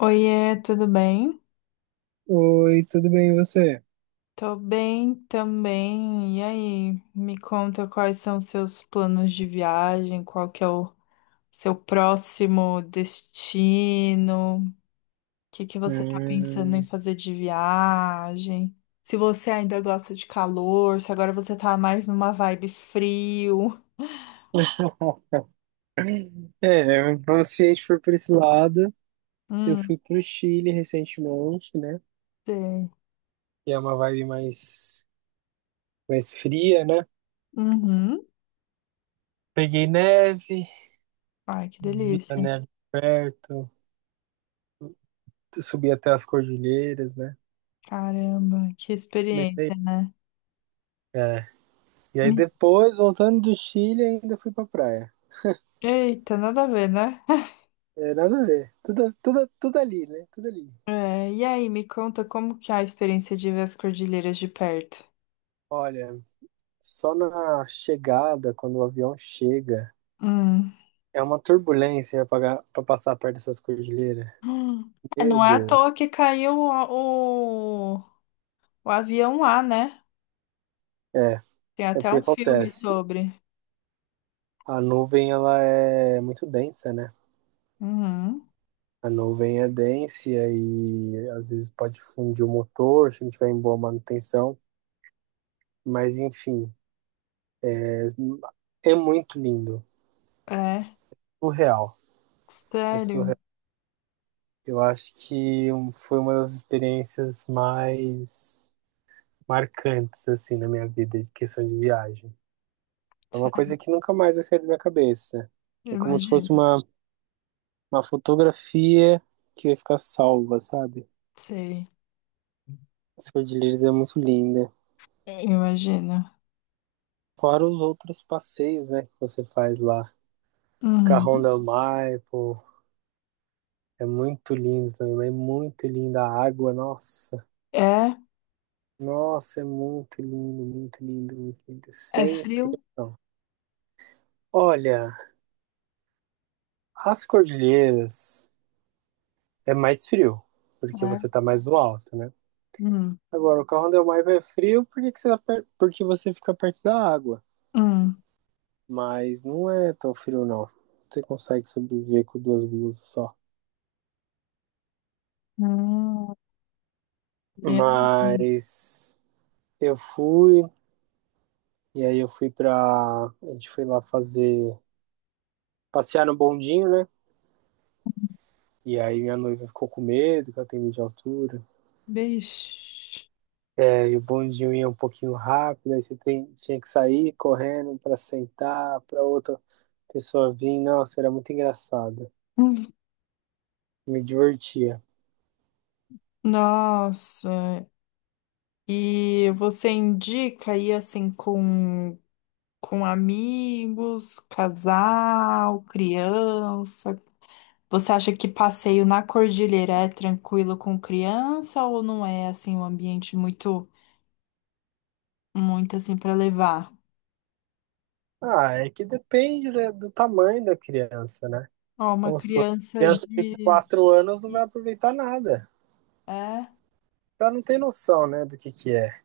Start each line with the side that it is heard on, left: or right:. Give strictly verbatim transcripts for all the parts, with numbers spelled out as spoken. left: Oiê, tudo bem?
right: Oi, tudo bem, e você?
left: Tô bem também. E aí, me conta quais são seus planos de viagem, qual que é o seu próximo destino, o que que você tá pensando em
right: Hum.
left: fazer de viagem? Se você ainda gosta de calor, se agora você tá mais numa vibe frio.
right: É, vamos se a gente for por esse lado, eu
left: Hum,
right: fui pro Chile recentemente, né?
left: sei.
right: Que é uma vibe mais, mais fria, né?
left: Uhum.
right: Peguei neve,
left: Ai, que
right: vi a
left: delícia.
right: neve perto, subi até as cordilheiras, né?
left: Caramba, que
right: Bem legal.
left: experiência, né?
right: É. E aí
left: Me-
right: depois, voltando do Chile, ainda fui pra praia.
left: Eita, nada a ver, né?
right: É, nada a ver. Tudo, tudo, tudo ali, né? Tudo ali.
left: É, e aí, me conta como que é a experiência de ver as cordilheiras de perto?
right: Olha, só na chegada, quando o avião chega.
left: Hum.
right: É uma turbulência para passar perto dessas cordilheiras.
left: Hum. É,
right: Meu
left: não é à
right: Deus.
left: toa que caiu o, o, o avião lá, né?
right: É,
left: Tem
right: é
left: até
right: porque
left: um filme
right: acontece.
left: sobre.
right: A nuvem ela é muito densa, né?
left: Uhum.
right: A nuvem é densa e às vezes pode fundir o motor se não tiver em boa manutenção. Mas enfim, é, é muito lindo.
left: É,
right: Surreal. É
left: sério,
right: surreal. Eu acho que um, foi uma das experiências mais marcantes assim na minha vida de questão de viagem. É uma coisa
left: sério,
right: que nunca mais vai sair da minha cabeça. É como se
left: imagino.
right: fosse uma, uma fotografia que vai ficar salva, sabe?
left: Sei,
right: As cordilheiras é muito linda.
left: imagino.
right: Fora os outros passeios, né, que você faz lá. Carrão
left: Uhum.
right: del Mar, pô, é muito lindo também, mas é muito linda a água, nossa.
left: É,
right: Nossa, é muito lindo, muito lindo, muito lindo.
left: é
right: Sem
left: frio?
right: explicação. Olha, as cordilheiras é mais frio, porque
left: É.
right: você tá mais no alto, né?
left: Hum.
right: Agora, o carro Del Maivo é frio porque, que você, tá porque você fica perto da água.
left: Hum.
right: Mas não é tão frio, não. Você consegue sobreviver com duas blusas só.
left: Hum. Meu Deus.
right: Mas eu fui, e aí eu fui pra. A gente foi lá fazer. Passear no bondinho, né? E aí minha noiva ficou com medo, que ela tem medo de altura.
left: Bicho.
right: É, e aí o bondinho ia um pouquinho rápido, aí você tem- tinha que sair correndo pra sentar, pra outra pessoa vir. Nossa, era muito engraçado.
left: Hum.
right: Me divertia.
left: Nossa. E você indica aí assim com, com amigos, casal, criança? Você acha que passeio na cordilheira é tranquilo com criança ou não é assim um ambiente muito muito assim para levar?
right: Ah, é que depende da- do tamanho da criança, né?
left: Ó, uma
right: Vamos supor,
left: criança
right: criança de
left: de
right: quatro anos não vai aproveitar nada.
left: é?
right: Ela não tem noção, né, do que que é.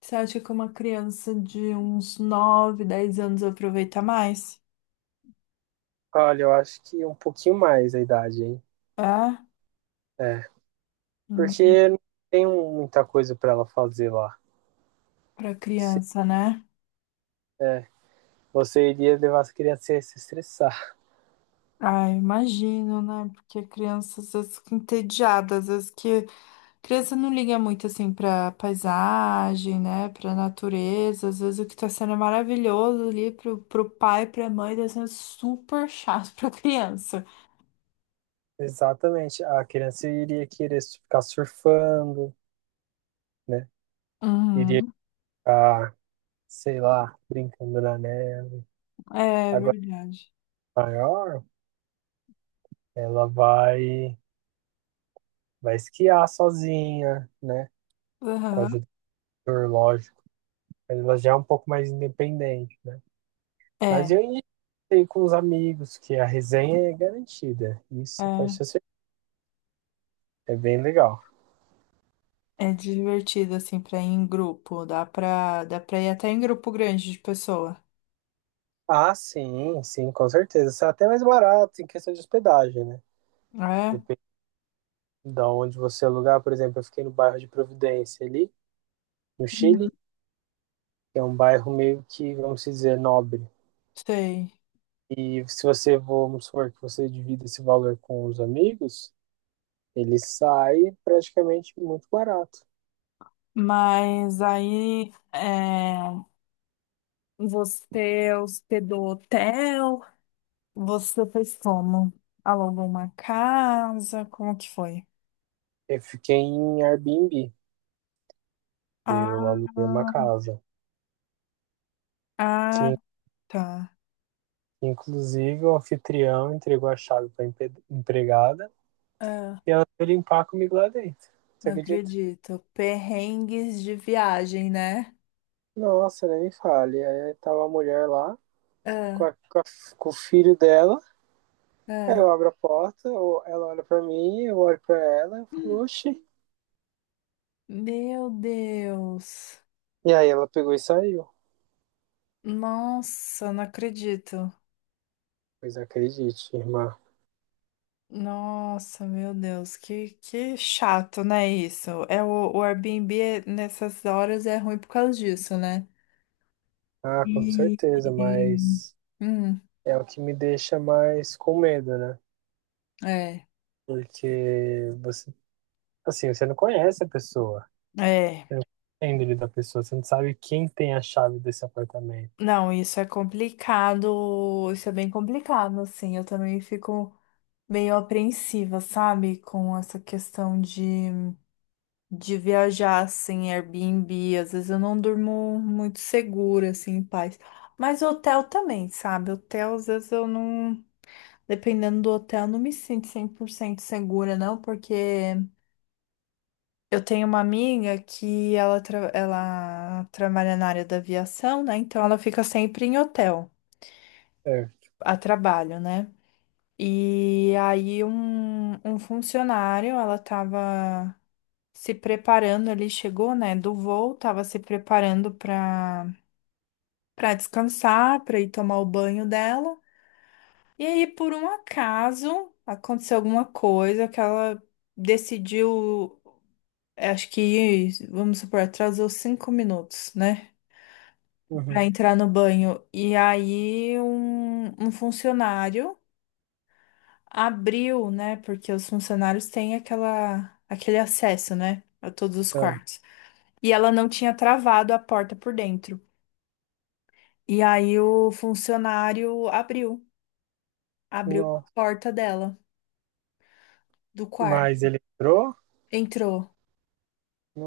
left: Você acha que uma criança de uns nove, dez anos aproveita mais?
right: Olha, eu acho que um pouquinho mais a idade, hein?
left: É?
right: É, porque não tem muita coisa pra ela fazer lá.
left: Para
right: Se-
left: criança, né?
right: é, você iria levar as crianças a se estressar.
left: Ah, imagino, né? Porque crianças às vezes fica entediada, às vezes que criança não liga muito assim pra paisagem, né? Pra natureza, às vezes o que tá sendo é maravilhoso ali pro, pro, pai, pra mãe, tá sendo super chato pra criança.
right: Exatamente. A criança iria querer ficar surfando, né? Iria
left: Uhum.
right: ficar, sei lá, brincando na neve.
left: É
right: Agora
left: verdade.
right: maior, ela vai vai esquiar sozinha, né? Com
left: Aham.
right: ajudador, lógico. Mas ela já é um pouco mais independente, né?
left: É,
right: Mas eu indiquei com os amigos que a resenha é garantida. Isso pode
left: é.
right: ser certeza. É bem legal.
left: É divertido assim pra ir em grupo, dá pra, dá pra ir até em grupo grande de pessoa,
right: Ah, sim, sim, com certeza. Isso é até mais barato em questão de hospedagem, né?
left: né?
right: Depende de onde você alugar. Por exemplo, eu fiquei no bairro de Providência ali, no
left: Uhum.
right: Chile. Que é um bairro meio que, vamos dizer, nobre.
left: Sei.
right: E se você, vamos supor, que você divida esse valor com os amigos, ele sai praticamente muito barato.
left: Mas aí. É... Você hospedou hotel? Você fez como? Alugou uma casa? Como que foi?
right: Eu fiquei em Airbnb. Eu
left: Ah,
right: aluguei uma casa.
left: ah,
right: Que,
left: tá.
right: inclusive, o anfitrião entregou a chave para empregada
left: Ah,
right: e ela foi limpar comigo lá dentro. Você
left: não
right: acredita?
left: acredito. Perrengues de viagem, né?
right: Nossa, nem me fale. Aí tava a mulher lá com,
left: Ah,
right: a- com a- com o filho dela. Aí
left: ah.
right: eu abro a porta, ou ela olha pra mim, eu olho pra ela e falo, oxi.
left: Meu Deus.
right: E aí ela pegou e saiu.
left: Nossa, não acredito.
right: Pois acredite, irmã.
left: Nossa, meu Deus, que, que chato, né, isso? É o, o Airbnb é- nessas horas é ruim por causa disso, né?
right: Ah, com
left: E,
right: certeza, mas
left: hum,
right: é o que me deixa mais com medo, né?
left: é,
right: Porque você, assim, você não conhece a pessoa,
left: é.
right: você não conhece a índole da pessoa, você não sabe quem tem a chave desse apartamento.
left: Não, isso é complicado, isso é bem complicado, assim. Eu também fico meio apreensiva, sabe? Com essa questão de, de, viajar, assim, Airbnb. Às vezes eu não durmo muito segura, assim, em paz. Mas hotel também, sabe? Hotel, às vezes eu não. Dependendo do hotel, eu não me sinto cem por cento segura, não, porque. Eu tenho uma amiga que ela, tra- ela trabalha na área da aviação, né? Então ela fica sempre em hotel,
right: É.
left: a trabalho, né? E aí um, um, funcionário, ela tava se preparando, ele chegou, né, do voo, tava se preparando para para descansar, para ir tomar o banho dela. E aí por um acaso aconteceu alguma coisa que ela decidiu, acho que, vamos supor, atrasou cinco minutos, né? Para
right: Uhum.
left: entrar no banho. E aí um, um funcionário abriu, né? Porque os funcionários têm aquela, aquele acesso, né? A todos os
right: É.
left: quartos. E ela não tinha travado a porta por dentro. E aí o funcionário abriu, abriu a
right: Nossa.
left: porta dela do
right: Mas
left: quarto.
right: ele entrou?
left: Entrou.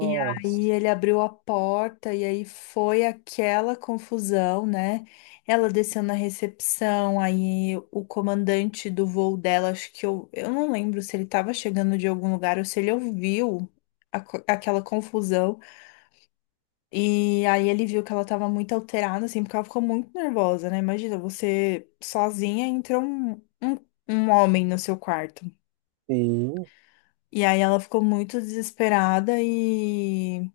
left: E aí ele abriu a porta e aí foi aquela confusão, né? Ela desceu na recepção, aí o comandante do voo dela, acho que eu, eu, não lembro se ele estava chegando de algum lugar ou se ele ouviu a co- aquela confusão. E aí ele viu que ela estava muito alterada, assim, porque ela ficou muito nervosa, né? Imagina, você sozinha entra um, um, um homem no seu quarto.
right: Sim.
left: E aí ela ficou muito desesperada e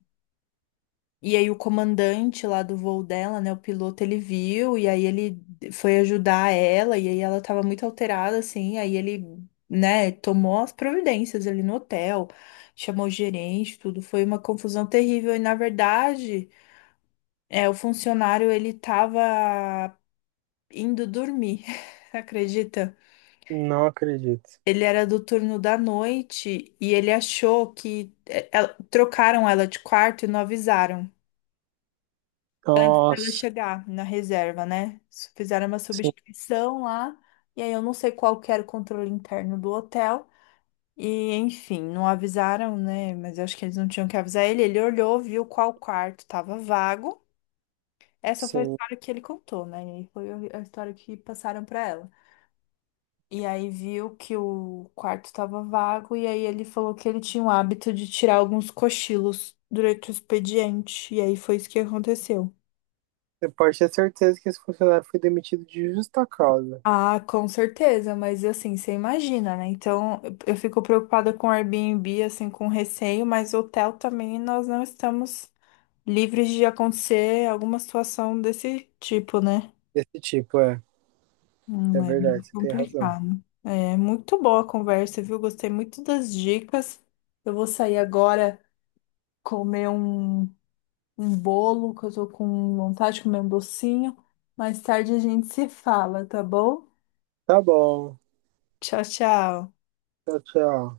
left: E aí o comandante lá do voo dela, né, o piloto, ele viu e aí ele foi ajudar ela e aí ela tava muito alterada assim, aí ele, né, tomou as providências ali no hotel, chamou o gerente, tudo foi uma confusão terrível e na verdade, é, o funcionário ele tava indo dormir. Acredita?
right: Não acredito.
left: Ele era do turno da noite e ele achou que é, ela- trocaram ela de quarto e não avisaram. Precisa
right: Nossa.
left: chegar na reserva, né? S- Fizeram uma
right: Sim,
left: substituição lá, e aí eu não sei qual que era o controle interno do hotel. E, enfim, não avisaram, né? Mas eu acho que eles não tinham que avisar ele. Ele olhou, viu qual quarto estava vago. Essa foi a
right: sim.
left: história que ele contou, né? E aí foi a história que passaram para ela. E aí viu que o quarto estava vago, e aí ele falou que ele tinha o hábito de tirar alguns cochilos durante o expediente. E aí foi isso que aconteceu.
right: Você pode ter certeza que esse funcionário foi demitido de justa causa.
left: Ah, com certeza, mas assim, você imagina, né? Então, eu eu fico preocupada com o Airbnb, assim, com receio, mas hotel também nós não estamos livres de acontecer alguma situação desse tipo, né?
right: Desse tipo, é. É
left: Hum, é meio
right: verdade, você tem razão.
left: complicado. É muito boa a conversa, viu? Gostei muito das dicas. Eu vou sair agora comer um, um, bolo, que eu tô com vontade de comer um docinho. Mais tarde a gente se fala, tá bom?
right: Tá bom.
left: Tchau, tchau.
right: Tchau, tchau.